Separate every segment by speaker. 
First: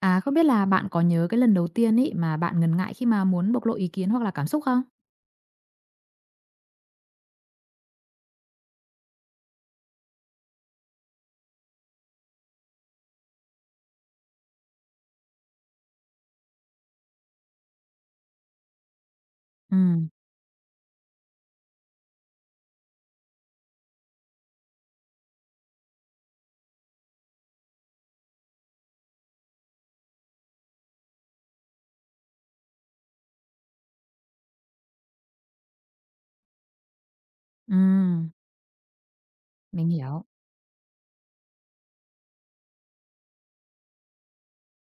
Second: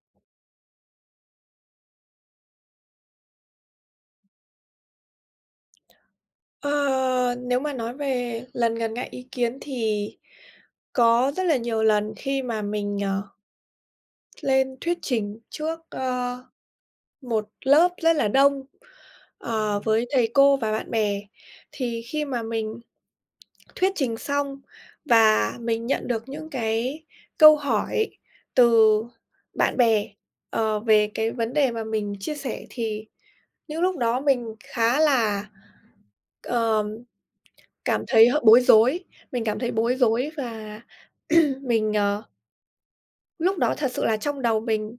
Speaker 1: À, không biết là bạn có nhớ cái lần đầu tiên ấy mà bạn ngần ngại khi mà muốn bộc lộ ý kiến hoặc là cảm xúc không?
Speaker 2: Ờ, nếu mà nói về lần gần ngại ý kiến thì có rất là nhiều lần khi mà mình, lên thuyết trình trước, một lớp rất là đông, với
Speaker 1: Ừm,
Speaker 2: thầy cô và bạn bè. Thì khi mà mình thuyết trình xong và mình nhận được những cái câu hỏi từ bạn bè, về cái vấn đề mà mình chia sẻ thì những lúc đó mình khá là, ờ cảm thấy
Speaker 1: ừm,
Speaker 2: hơi bối rối, mình cảm thấy
Speaker 1: mình
Speaker 2: bối
Speaker 1: hiểu,
Speaker 2: rối và mình, lúc đó thật sự là trong đầu mình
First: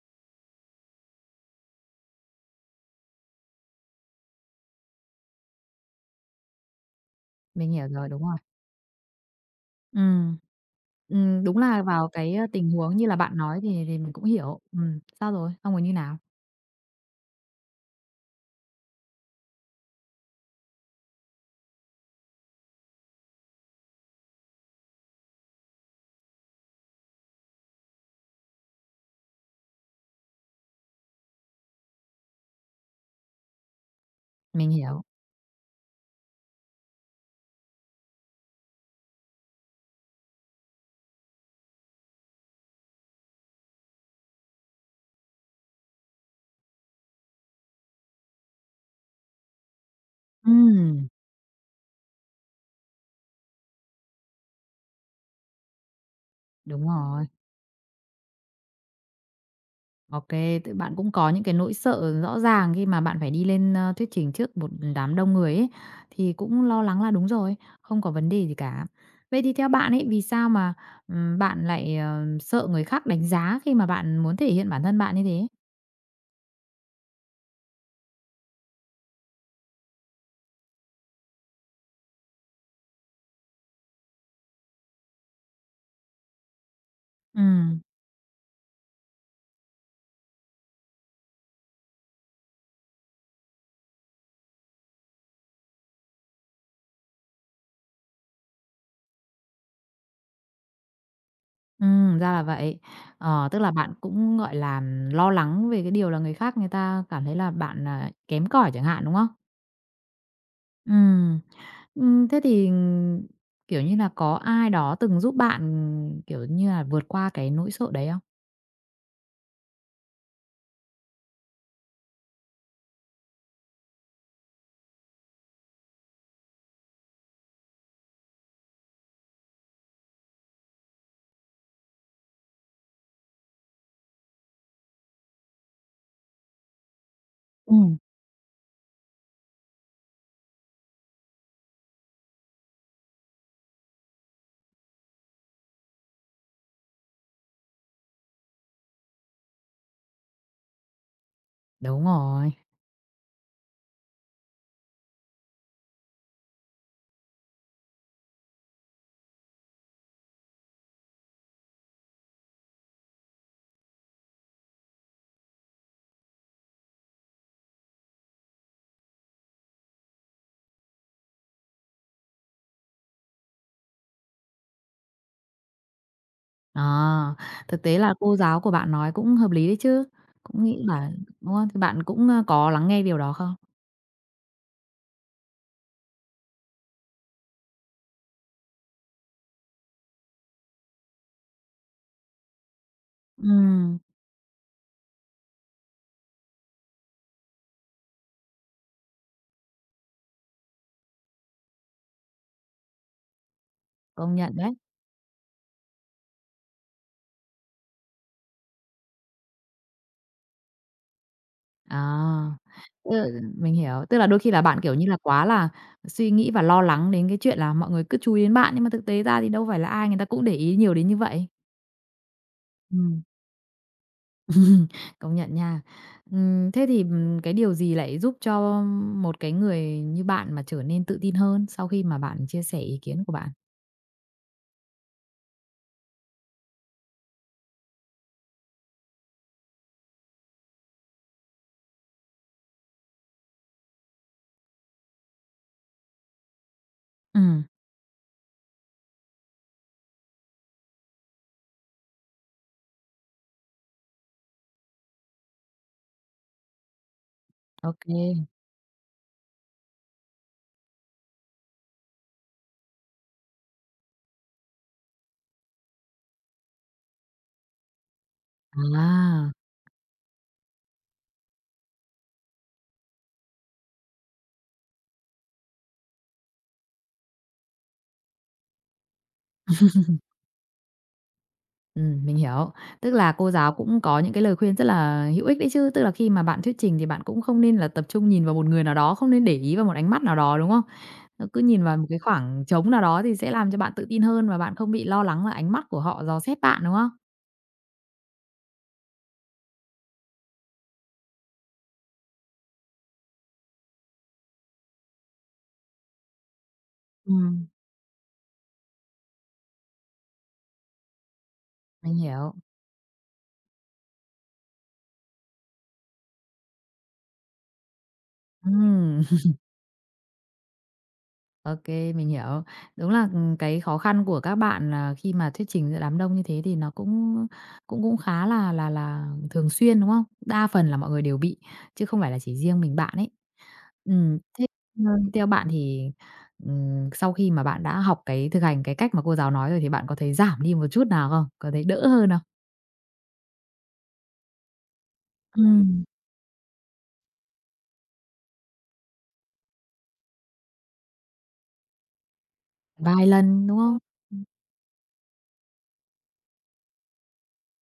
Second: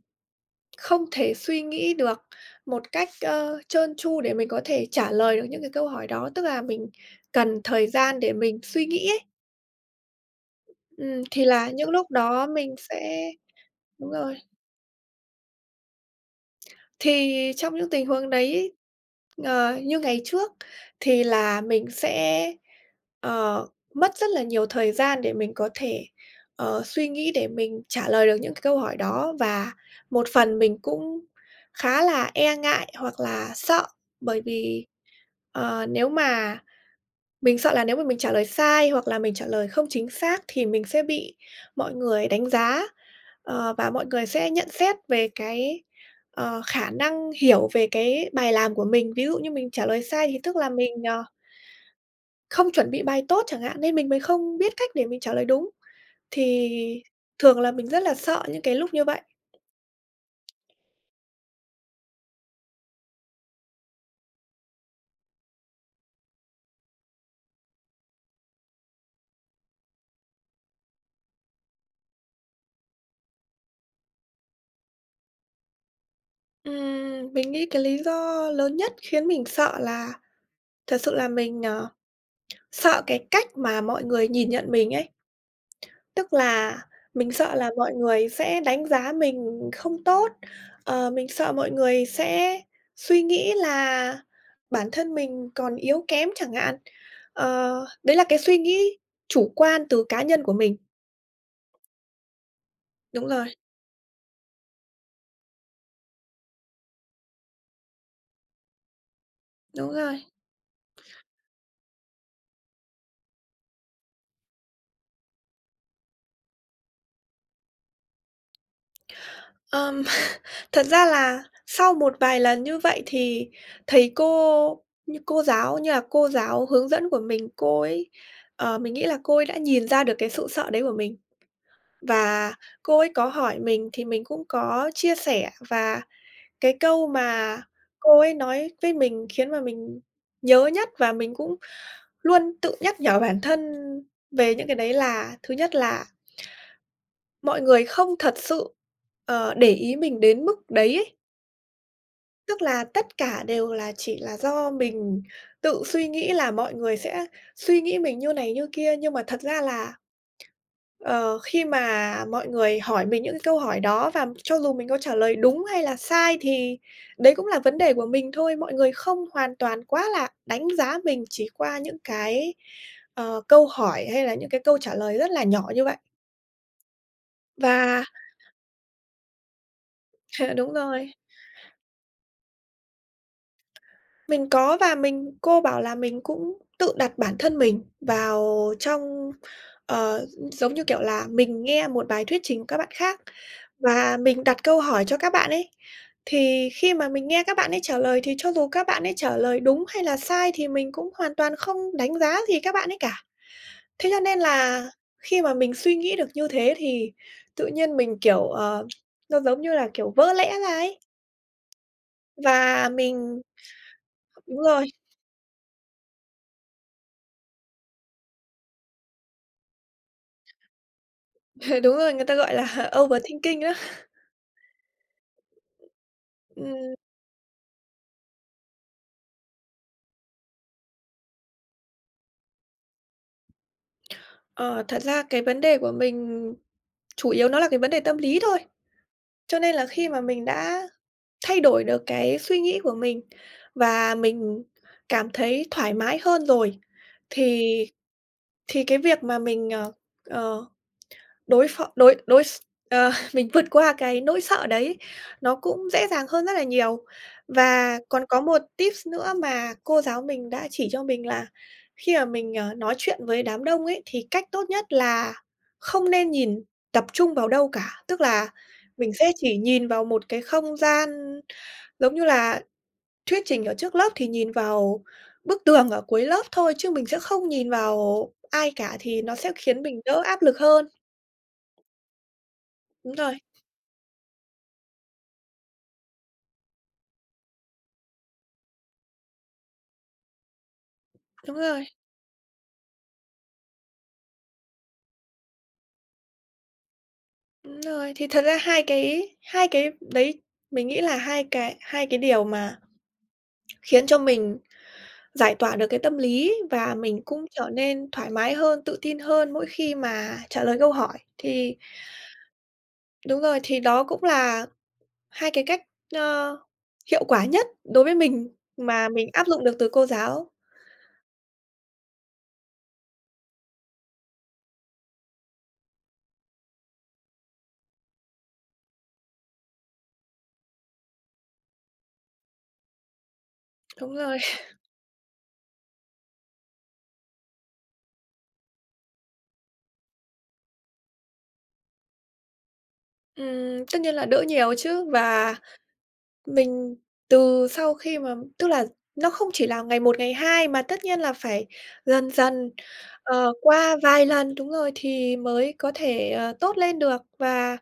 Speaker 2: không thể suy nghĩ được một cách, trơn tru để mình có thể trả lời được những cái câu hỏi đó, tức là mình cần
Speaker 1: mình
Speaker 2: thời
Speaker 1: hiểu
Speaker 2: gian để
Speaker 1: rồi.
Speaker 2: mình suy nghĩ ấy.
Speaker 1: Ừm,
Speaker 2: Ừm, thì
Speaker 1: đúng
Speaker 2: là
Speaker 1: là
Speaker 2: những
Speaker 1: vào
Speaker 2: lúc
Speaker 1: cái,
Speaker 2: đó
Speaker 1: tình
Speaker 2: mình
Speaker 1: huống như là
Speaker 2: sẽ.
Speaker 1: bạn nói thì
Speaker 2: Đúng
Speaker 1: mình cũng
Speaker 2: rồi.
Speaker 1: hiểu. Sao rồi? Xong rồi như nào?
Speaker 2: Thì trong những tình huống đấy, như ngày trước thì là mình sẽ, ờ, mất rất là nhiều thời gian để mình có thể, suy nghĩ để mình trả lời được những cái câu hỏi đó. Và một phần mình cũng khá là e ngại hoặc là sợ bởi
Speaker 1: Mình
Speaker 2: vì,
Speaker 1: hiểu.
Speaker 2: nếu mà mình sợ là nếu mà mình trả lời sai hoặc là mình trả lời không chính xác thì mình sẽ bị mọi người đánh giá, và mọi người sẽ nhận xét về cái, khả năng hiểu về cái bài làm của mình. Ví dụ như mình trả lời sai thì tức là mình,
Speaker 1: Ừm,
Speaker 2: không chuẩn bị bài tốt chẳng hạn, nên mình mới không biết cách để mình trả lời đúng. Thì
Speaker 1: đúng rồi.
Speaker 2: thường là mình rất là sợ những cái lúc như vậy.
Speaker 1: OK, kê, bạn cũng có những cái nỗi sợ rõ ràng khi mà bạn phải đi lên, thuyết trình trước một đám đông người ấy, thì cũng lo lắng là đúng rồi, không có vấn đề gì cả. Vậy thì theo bạn ấy, vì sao mà, bạn lại, sợ người khác đánh giá khi mà bạn muốn thể hiện bản thân bạn như thế?
Speaker 2: Mình nghĩ cái lý do lớn nhất khiến mình sợ là thật sự là mình, sợ cái cách mà mọi người nhìn nhận mình ấy. Tức là mình
Speaker 1: Ừ,
Speaker 2: sợ là mọi người sẽ đánh giá mình không tốt, mình sợ mọi người sẽ suy nghĩ là bản thân mình còn yếu kém chẳng hạn. Ờ, đấy là cái suy nghĩ chủ quan từ cá nhân của mình.
Speaker 1: ra là vậy.
Speaker 2: Đúng
Speaker 1: Ờ,
Speaker 2: rồi,
Speaker 1: tức là bạn cũng, gọi là, lo lắng về cái điều là người khác người ta cảm thấy là bạn, à, kém cỏi chẳng hạn, đúng không?
Speaker 2: đúng rồi.
Speaker 1: Ừ. Thế thì, kiểu như là, có ai đó từng giúp bạn, kiểu như là, vượt qua cái nỗi sợ đấy không?
Speaker 2: Ờm, Thật ra là sau một vài lần như vậy thì thầy cô như cô giáo như là cô giáo hướng dẫn của mình, cô ấy, mình nghĩ là cô ấy đã nhìn ra được cái sự sợ đấy của mình. Và cô ấy có hỏi mình thì mình cũng có chia sẻ, và cái câu mà
Speaker 1: Ừm.
Speaker 2: cô ấy nói với mình khiến mà mình nhớ nhất và mình cũng luôn tự nhắc nhở bản thân về những cái đấy là thứ nhất là mọi người không thật sự, để ý mình đến mức đấy ấy.
Speaker 1: Đúng rồi.
Speaker 2: Tức là tất cả đều là chỉ là do mình tự suy nghĩ là mọi người sẽ suy nghĩ mình như này như kia, nhưng mà thật ra là. Ờ, khi mà mọi người hỏi mình những cái câu hỏi đó và cho dù mình có trả lời đúng hay là sai thì đấy cũng là vấn đề của mình thôi, mọi người không hoàn toàn quá là đánh giá mình chỉ qua những cái, câu hỏi hay là những cái câu trả lời rất là nhỏ như vậy.
Speaker 1: Ờ, thực tế
Speaker 2: Và
Speaker 1: là cô giáo của bạn nói cũng hợp lý đấy chứ, cũng
Speaker 2: đúng
Speaker 1: nghĩ
Speaker 2: rồi.
Speaker 1: là đúng không? Thì bạn cũng, có lắng nghe điều đó không?
Speaker 2: Mình có và cô bảo là mình cũng tự đặt bản thân mình vào trong, ờ, giống như kiểu là, mình nghe một bài thuyết trình của các bạn khác
Speaker 1: Ừm,
Speaker 2: và mình đặt câu hỏi cho các bạn ấy. Thì khi mà mình nghe các bạn ấy trả lời thì cho dù các bạn ấy trả lời đúng hay là sai thì mình cũng hoàn toàn không đánh giá gì các bạn ấy cả. Thế cho
Speaker 1: công
Speaker 2: nên
Speaker 1: nhận đấy.
Speaker 2: là khi mà mình suy nghĩ được như thế thì tự nhiên mình, kiểu, nó giống như là, kiểu, vỡ lẽ ra ấy,
Speaker 1: À,
Speaker 2: và
Speaker 1: ừ,
Speaker 2: mình.
Speaker 1: mình hiểu, tức là đôi khi
Speaker 2: Đúng
Speaker 1: là bạn,
Speaker 2: rồi.
Speaker 1: kiểu như là, quá là suy nghĩ và lo lắng đến cái chuyện là mọi người cứ chú ý đến bạn, nhưng mà thực tế ra thì đâu phải là ai người ta cũng để ý nhiều đến như vậy.
Speaker 2: Đúng rồi, người ta gọi là
Speaker 1: Ừm.
Speaker 2: overthinking đó.
Speaker 1: Ừm, công nhận nha. Thế
Speaker 2: Ừm,
Speaker 1: thì, cái điều gì lại giúp cho một cái người như bạn mà trở nên tự tin hơn sau khi mà bạn chia sẻ ý kiến của bạn?
Speaker 2: ờ, thật ra cái vấn đề của mình chủ yếu nó là cái vấn đề tâm lý thôi. Cho nên là khi mà mình đã thay đổi được cái suy nghĩ của mình và mình cảm thấy thoải mái hơn rồi,
Speaker 1: Ừm,
Speaker 2: thì thì cái việc mà mình, ờ, ờ Đối phó đối đối s ờ, mình vượt qua cái nỗi sợ đấy, nó cũng dễ dàng hơn rất là nhiều. Và
Speaker 1: ok.
Speaker 2: còn có một tips nữa mà cô giáo mình đã chỉ cho mình là khi mà mình, nói chuyện với đám đông ấy, thì cách tốt nhất là không nên nhìn tập trung vào đâu cả. Tức là mình sẽ
Speaker 1: À,
Speaker 2: chỉ nhìn vào một cái không gian giống như là thuyết trình ở trước lớp thì nhìn vào bức tường ở cuối lớp thôi, chứ mình sẽ không nhìn vào ai cả thì nó sẽ khiến mình đỡ áp lực hơn.
Speaker 1: mình hiểu. Tức
Speaker 2: Đúng
Speaker 1: là
Speaker 2: rồi.
Speaker 1: cô giáo cũng có những cái lời khuyên rất là hữu ích đấy chứ, tức là khi mà bạn thuyết trình thì bạn cũng không nên là tập trung nhìn vào một người nào đó, không nên để ý vào một ánh mắt nào đó, đúng không? Nó
Speaker 2: Đúng
Speaker 1: cứ nhìn
Speaker 2: rồi,
Speaker 1: vào một cái khoảng trống nào đó thì sẽ làm cho bạn tự tin hơn và bạn không bị lo lắng là ánh mắt của họ dò xét bạn, đúng không?
Speaker 2: đúng rồi. Thì thật ra hai cái đấy mình nghĩ là hai cái điều mà khiến cho mình giải tỏa được cái tâm lý và mình cũng
Speaker 1: Ừm,
Speaker 2: trở nên thoải mái hơn, tự tin hơn mỗi khi mà trả lời câu hỏi. Thì
Speaker 1: mình hiểu.
Speaker 2: đúng rồi, thì đó cũng là hai cái cách, ơ, hiệu quả nhất đối với mình mà
Speaker 1: Ừm.
Speaker 2: mình áp dụng được từ cô giáo.
Speaker 1: OK, mình hiểu. Đúng là, cái khó khăn của các bạn là khi mà thuyết trình giữa đám đông như thế thì nó cũng cũng cũng khá là là thường xuyên, đúng không? Đa phần là mọi người đều bị, chứ không phải là chỉ riêng mình bạn ấy.
Speaker 2: Đúng rồi.
Speaker 1: Thế, theo bạn thì, sau khi mà bạn đã học cái thực hành cái cách mà cô giáo nói rồi thì bạn có thấy giảm đi một chút nào không? Có thấy đỡ hơn không?
Speaker 2: Tất nhiên là đỡ nhiều chứ và.
Speaker 1: Ừm.
Speaker 2: Mình từ sau khi mà tức là nó không chỉ là ngày một, ngày hai mà tất nhiên là phải dần dần,
Speaker 1: Vài lần, đúng
Speaker 2: qua
Speaker 1: không?
Speaker 2: vài lần đúng rồi, thì mới có thể, tốt lên được. Và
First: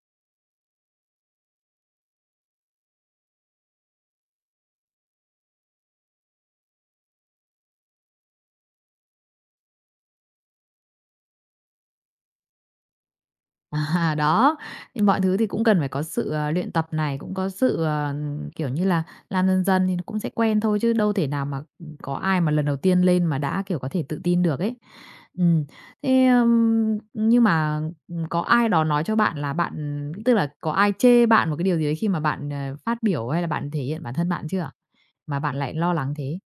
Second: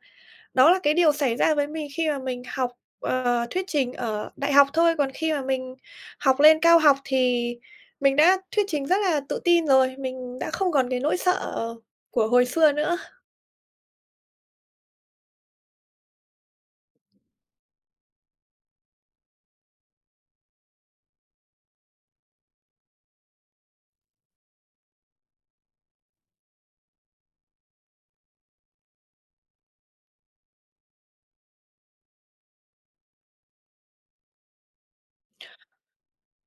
Speaker 2: đó là cái điều xảy ra với mình khi mà mình học, thuyết trình ở đại học thôi, còn khi mà mình học lên cao học thì mình đã thuyết trình rất là tự tin rồi, mình đã không còn cái nỗi sợ của hồi xưa nữa.
Speaker 1: À, đó, thì mọi thứ thì cũng cần phải có sự, luyện tập này, cũng có sự, kiểu như là, làm dần dần thì nó cũng sẽ quen thôi chứ đâu thể nào mà, ừ, có ai mà lần đầu tiên lên mà đã, kiểu, có thể tự tin được ấy. Ừm, thế, ưm, nhưng mà, có ai đó nói cho bạn là bạn tức là có ai chê bạn một cái điều gì đấy khi mà bạn, phát biểu hay là bạn thể hiện bản thân bạn chưa? Mà bạn lại lo lắng thế?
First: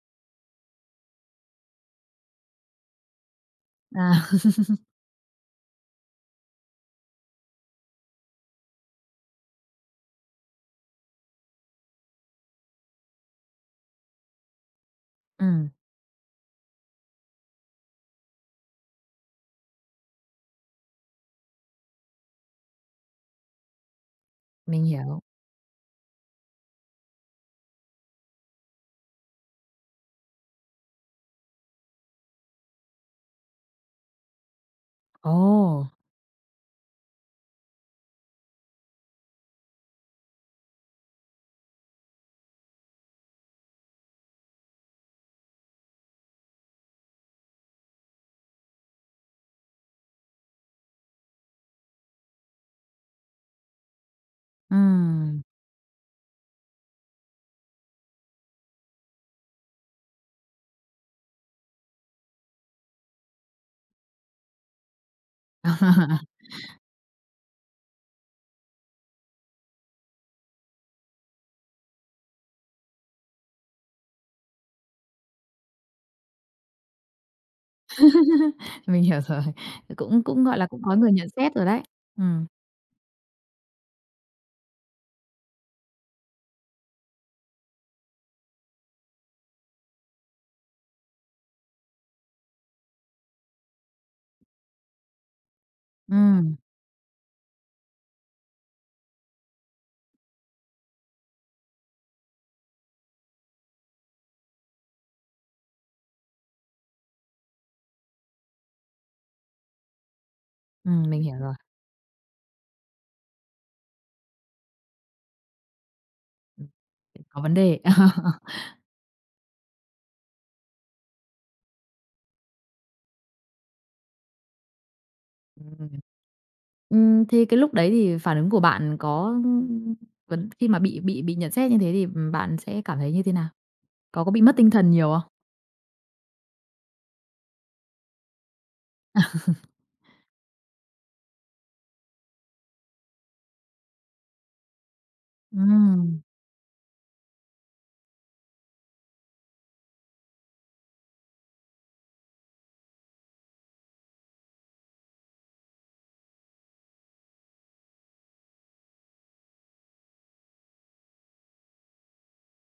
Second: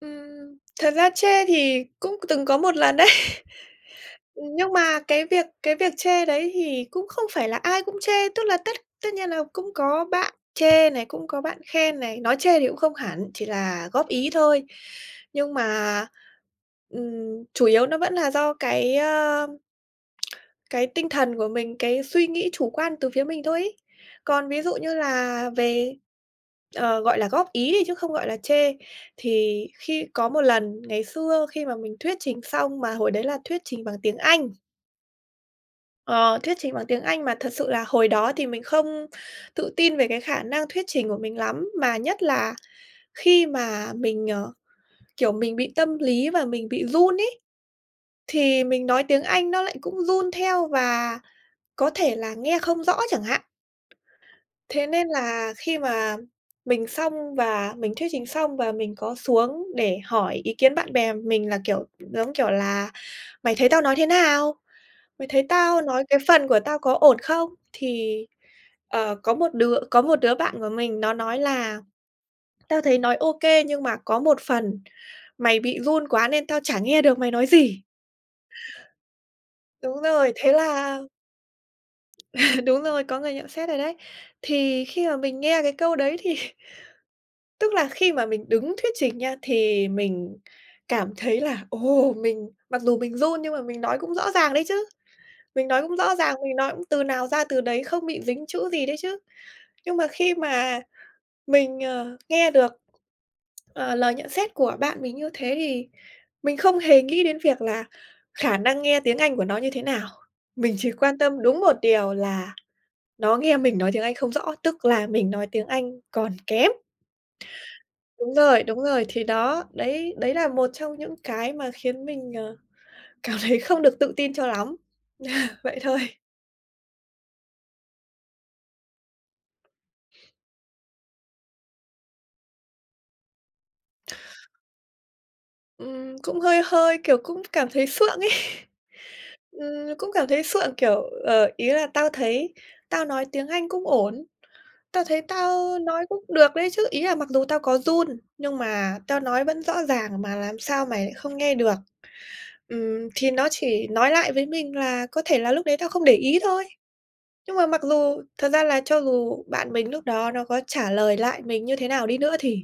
Speaker 2: Thật ra chê thì cũng từng có một lần đấy.
Speaker 1: À,
Speaker 2: Nhưng mà cái việc chê đấy thì cũng không phải là ai cũng chê, tức là tất tất nhiên là cũng có bạn chê này, cũng có bạn khen này, nói chê thì cũng không hẳn, chỉ là góp ý thôi. Nhưng
Speaker 1: ừm,
Speaker 2: mà, chủ yếu nó vẫn là do cái tinh thần của mình, cái suy nghĩ chủ quan từ phía mình thôi ấy. Còn ví dụ
Speaker 1: mình
Speaker 2: như
Speaker 1: hiểu.
Speaker 2: là về, gọi là, góp ý đi chứ không gọi là chê, thì khi có một lần ngày xưa khi mà mình thuyết trình xong mà hồi đấy là thuyết trình bằng tiếng Anh.
Speaker 1: Ồ,
Speaker 2: Ờ, thuyết trình bằng tiếng Anh mà thật sự là hồi đó thì mình không tự tin về cái khả năng thuyết trình của mình lắm, mà nhất là khi mà mình, kiểu, mình bị tâm lý và mình bị run ấy, thì mình nói tiếng Anh nó lại cũng run theo và có thể là nghe không rõ chẳng hạn. Thế nên
Speaker 1: ừm.
Speaker 2: là khi mà mình xong và mình thuyết trình xong và mình có xuống để hỏi ý kiến bạn bè mình là, kiểu, giống kiểu là "Mày thấy tao nói thế nào? Mày thấy tao nói cái phần của tao có ổn không?" Thì, có một đứa bạn của mình nó nói là "Tao thấy nói ok, nhưng mà có một phần mày bị run quá nên tao chả nghe được mày nói gì."
Speaker 1: Mình hiểu rồi. Ờ,
Speaker 2: Đúng
Speaker 1: cũng
Speaker 2: rồi,
Speaker 1: cũng,
Speaker 2: thế
Speaker 1: gọi là, cũng có
Speaker 2: là
Speaker 1: người nhận xét rồi đấy. Ừm,
Speaker 2: đúng rồi, có người nhận xét rồi đấy. Thì khi mà mình nghe cái câu đấy thì, tức là khi mà mình đứng thuyết trình nha, thì mình cảm thấy là "Ồ! Mình mặc dù mình run nhưng mà mình nói cũng rõ ràng đấy chứ, mình nói cũng rõ ràng, mình
Speaker 1: ừm,
Speaker 2: nói cũng từ nào ra từ đấy, không bị dính chữ gì đấy chứ." Nhưng mà khi mà mình, nghe được, ờ, lời nhận xét của bạn mình như thế thì mình không hề nghĩ đến việc là khả năng nghe tiếng Anh của nó như thế nào. Mình chỉ quan
Speaker 1: mình hiểu
Speaker 2: tâm
Speaker 1: rồi,
Speaker 2: đúng một điều là nó nghe mình nói tiếng Anh không rõ, tức là mình nói tiếng Anh còn
Speaker 1: ừm,
Speaker 2: kém.
Speaker 1: có vấn đề.
Speaker 2: Đúng rồi, thì đó, đấy đấy là một trong những cái mà khiến mình, cảm thấy không được tự tin cho lắm. Vậy thôi.
Speaker 1: Ừm, thế cái lúc đấy thì phản ứng của bạn có vấn khi mà bị nhận xét như thế thì, bạn sẽ cảm thấy như thế nào? Có bị mất tinh thần nhiều không?
Speaker 2: Cũng hơi hơi, kiểu, cũng cảm thấy sượng ấy. Cũng cảm thấy sượng, kiểu, ý là tao thấy tao nói tiếng Anh cũng ổn, tao thấy tao nói
Speaker 1: Ừm,
Speaker 2: cũng được đấy chứ. Ý là mặc dù tao có run, nhưng mà tao nói vẫn rõ ràng mà làm sao mày lại không nghe được. Thì nó chỉ nói lại với mình là có thể là lúc đấy tao không để ý thôi. Nhưng mà mặc dù thật ra là cho dù bạn mình lúc đó nó có trả lời lại mình như thế nào đi nữa thì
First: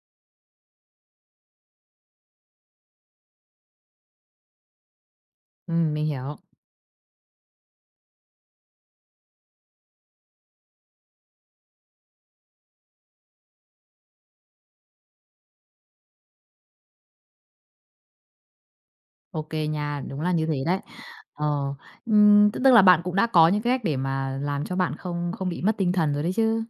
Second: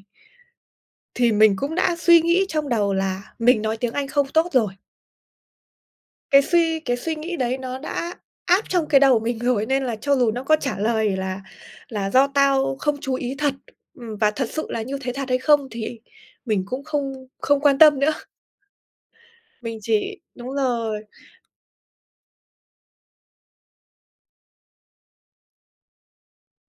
Speaker 2: thì mình cũng đã suy nghĩ trong đầu là mình nói tiếng Anh không tốt rồi.
Speaker 1: mình hiểu.
Speaker 2: Cái suy nghĩ đấy nó đã áp trong cái đầu mình rồi, nên là cho dù nó có trả lời là "Do tao không chú ý thật", và thật sự là như thế thật hay không thì mình cũng không không quan tâm nữa.
Speaker 1: OK
Speaker 2: Mình
Speaker 1: nha,
Speaker 2: chỉ
Speaker 1: đúng là như
Speaker 2: Đúng
Speaker 1: thế đấy.
Speaker 2: rồi.
Speaker 1: Ờ, tức tức là bạn cũng đã có những cái cách để mà làm cho bạn không không bị mất tinh thần rồi đấy chứ,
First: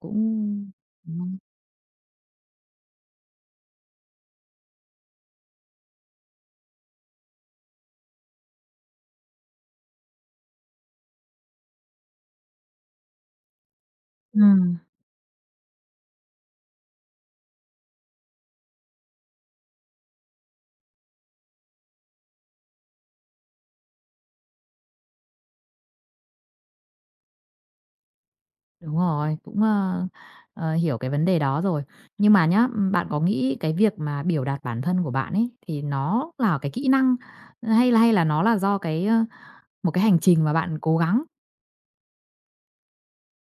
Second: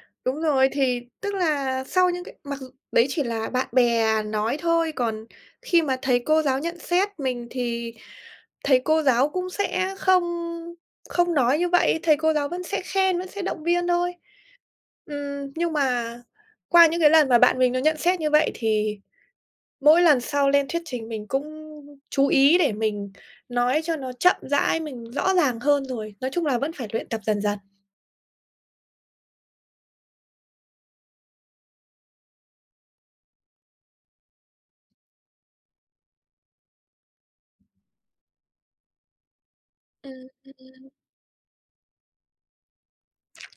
Speaker 1: cũng
Speaker 2: Đúng rồi, thì tức
Speaker 1: ừm,
Speaker 2: là sau những cái, mặc dù đấy chỉ là bạn bè nói thôi, còn khi mà thầy cô giáo nhận xét mình thì thầy cô giáo cũng sẽ không không nói như vậy, thầy cô giáo vẫn sẽ khen, vẫn sẽ động viên thôi.
Speaker 1: ừm.
Speaker 2: Nhưng mà qua những cái lần mà bạn mình nó nhận xét như vậy thì mỗi lần sau lên thuyết trình mình cũng chú ý để mình nói cho nó chậm rãi, mình rõ ràng hơn rồi, nói chung là vẫn phải luyện tập dần dần.
Speaker 1: Đúng rồi, cũng, hiểu cái vấn đề đó rồi. Nhưng mà nhá, bạn có nghĩ cái việc mà biểu đạt bản thân của bạn ấy, thì nó là cái kỹ năng, hay là nó là do cái, một cái hành
Speaker 2: Ừm,
Speaker 1: trình mà bạn
Speaker 2: ừm.
Speaker 1: cố gắng?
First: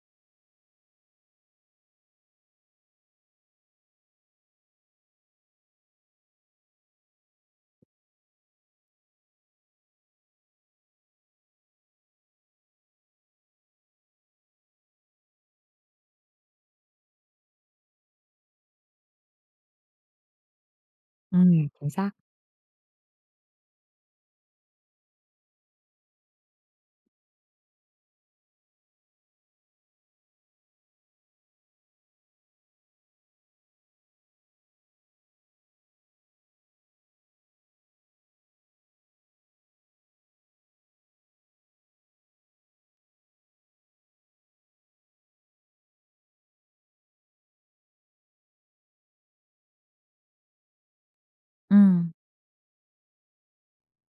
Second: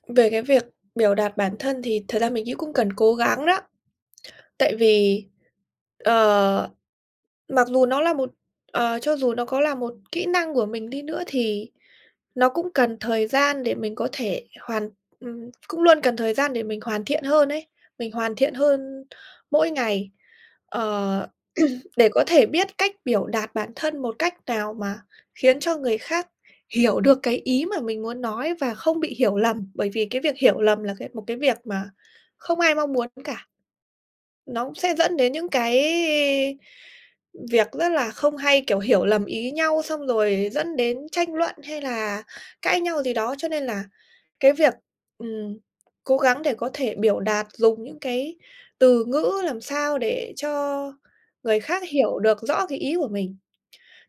Speaker 2: Về cái việc biểu đạt bản thân thì thật ra mình nghĩ cũng cần cố gắng đó, tại vì, ờ, Mặc dù nó là một, cho dù nó có là một kỹ năng của mình đi nữa thì nó cũng cần thời gian để mình có thể hoàn cũng luôn cần thời gian để mình hoàn thiện hơn ấy, mình hoàn thiện hơn mỗi ngày, ờ,
Speaker 1: Ừm, chính
Speaker 2: để
Speaker 1: xác.
Speaker 2: có thể biết cách biểu đạt bản thân một cách nào mà khiến cho người khác hiểu được cái ý mà mình muốn nói và không bị hiểu lầm, bởi vì cái việc hiểu lầm là một cái việc mà không ai mong muốn cả. Nó cũng sẽ dẫn đến những cái việc rất là không hay, kiểu, hiểu lầm ý nhau, xong rồi dẫn đến tranh luận hay là cãi nhau gì đó. Cho nên là cái việc, ừm, cố gắng để có thể biểu đạt, dùng những cái từ ngữ làm sao để cho người khác
Speaker 1: Ừm,
Speaker 2: hiểu được rõ cái ý của mình.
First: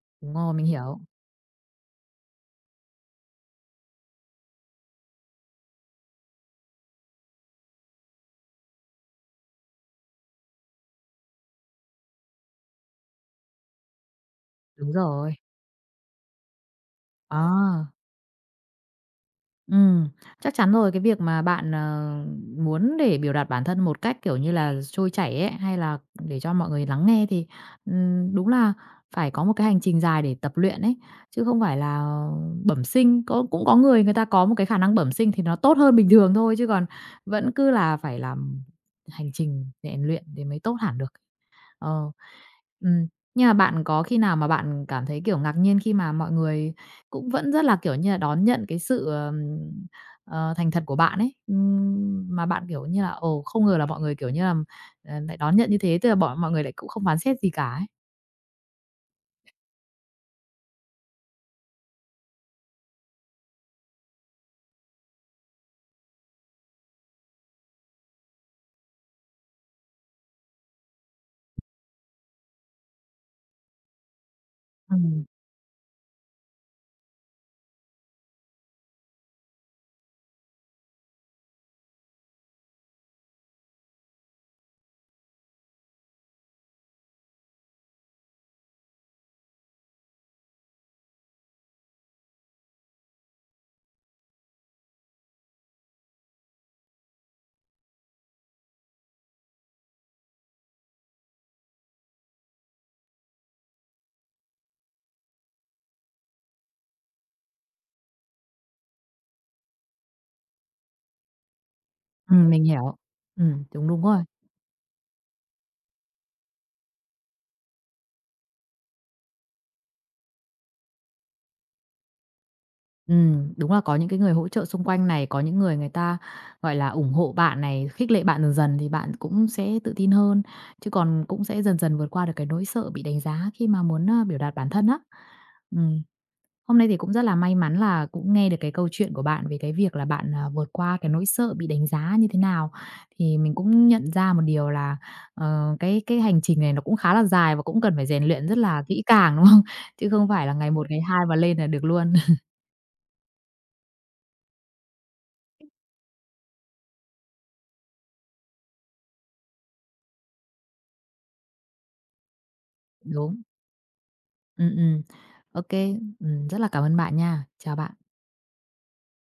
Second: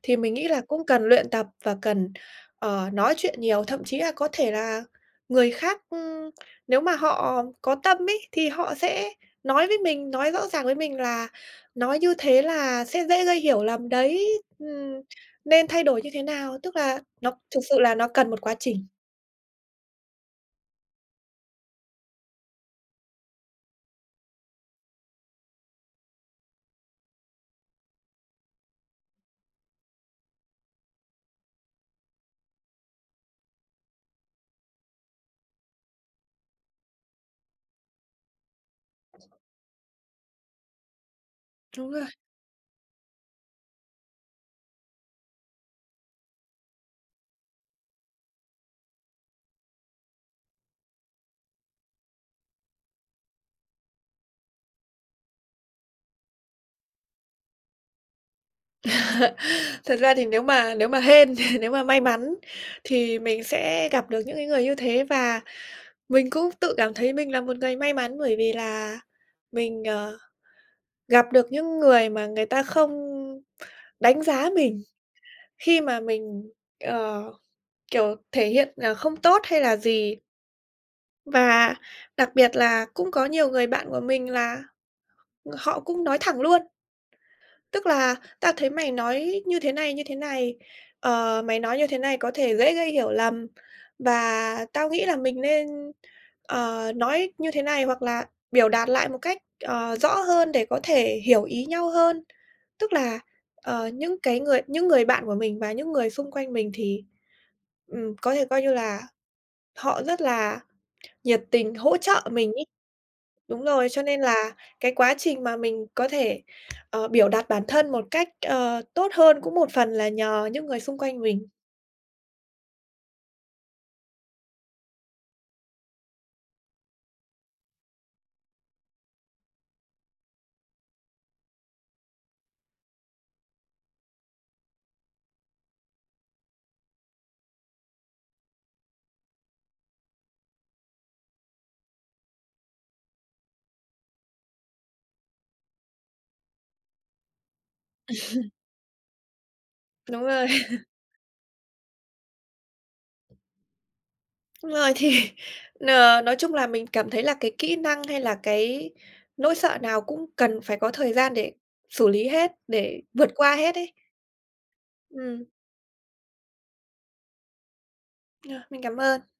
Speaker 2: Thì mình
Speaker 1: đúng
Speaker 2: nghĩ
Speaker 1: rồi,
Speaker 2: là
Speaker 1: mình
Speaker 2: cũng
Speaker 1: hiểu.
Speaker 2: cần luyện tập và cần, nói chuyện nhiều, thậm chí là có thể là người khác, nếu mà họ có tâm ấy, thì họ sẽ nói với mình, nói rõ ràng với mình là nói như thế là sẽ dễ gây hiểu lầm đấy,
Speaker 1: Đúng rồi.
Speaker 2: nên thay đổi như thế nào, tức là nó thực sự
Speaker 1: À,
Speaker 2: là nó cần một quá trình.
Speaker 1: ừm, chắc chắn rồi, cái việc mà bạn, muốn để biểu đạt bản thân một cách, kiểu như là, trôi chảy ấy, hay là để cho mọi người lắng nghe thì, đúng là phải có một cái hành trình dài để tập luyện ấy, chứ không phải là bẩm sinh. Có cũng có người người ta có một cái khả năng bẩm sinh thì nó tốt hơn bình thường thôi, chứ còn vẫn cứ là phải làm hành trình rèn luyện thì mới tốt hẳn được.
Speaker 2: Đúng rồi.
Speaker 1: Ờ. Ừm. Nhưng mà bạn có khi nào mà bạn cảm thấy, kiểu, ngạc nhiên khi mà mọi người cũng vẫn rất là, kiểu như là, đón nhận cái sự, thành thật của bạn ấy, mà bạn, kiểu như là, ồ, không ngờ là mọi người, kiểu như là, lại đón nhận như thế, tức là bọn mọi người lại cũng không phán xét gì cả ấy?
Speaker 2: Thật ra thì nếu mà hên, nếu mà may mắn thì mình sẽ gặp được những cái người như thế, và mình cũng tự cảm thấy mình là một người may mắn bởi vì là mình, gặp được những người mà người ta không đánh giá mình
Speaker 1: Ừm,
Speaker 2: khi mà mình, ờ, kiểu, thể hiện là không tốt hay là gì. Và đặc biệt là cũng có nhiều người bạn của mình là họ cũng nói thẳng luôn. Tức là "Tao thấy mày nói như thế này, mày nói như thế này có thể dễ gây hiểu lầm và tao nghĩ là mình nên, nói như thế này hoặc là biểu đạt lại một cách, rõ hơn để có thể hiểu ý nhau hơn." Tức là, những người bạn của mình và những người xung quanh mình thì, có thể coi như là họ rất là nhiệt tình hỗ trợ mình
Speaker 1: mình
Speaker 2: ấy.
Speaker 1: hiểu.
Speaker 2: Đúng rồi,
Speaker 1: Đúng,
Speaker 2: cho
Speaker 1: đúng
Speaker 2: nên
Speaker 1: rồi.
Speaker 2: là cái quá trình mà mình có thể, biểu đạt bản thân một cách, tốt hơn cũng một phần là nhờ những người xung quanh mình.
Speaker 1: Đúng là có những cái người hỗ trợ xung quanh này, có những người người ta, gọi là, ủng hộ bạn này, khích lệ bạn dần dần thì bạn cũng sẽ tự tin hơn, chứ còn cũng sẽ dần dần vượt qua được cái nỗi sợ bị đánh giá khi mà muốn, a, biểu đạt bản thân á. Ừm, hôm nay thì cũng rất là may mắn là cũng nghe được cái câu chuyện của bạn về cái việc là bạn, à, vượt qua cái nỗi sợ bị đánh giá như thế nào, thì mình cũng nhận ra một điều là, cái hành trình này nó cũng khá là dài và cũng cần phải rèn luyện rất là kỹ càng, đúng không? Chứ
Speaker 2: Đúng
Speaker 1: không
Speaker 2: rồi,
Speaker 1: phải là ngày một, ngày hai mà lên là được luôn.
Speaker 2: đúng rồi, thì nói chung là mình cảm thấy là cái kỹ năng hay là cái nỗi sợ nào cũng cần phải có thời gian để xử lý hết, để vượt
Speaker 1: Đúng.
Speaker 2: qua hết ấy.
Speaker 1: Ừ.
Speaker 2: Ừm,
Speaker 1: Ô kê, rất là cảm ơn bạn nha. Chào bạn.
Speaker 2: ờ, mình cảm ơn.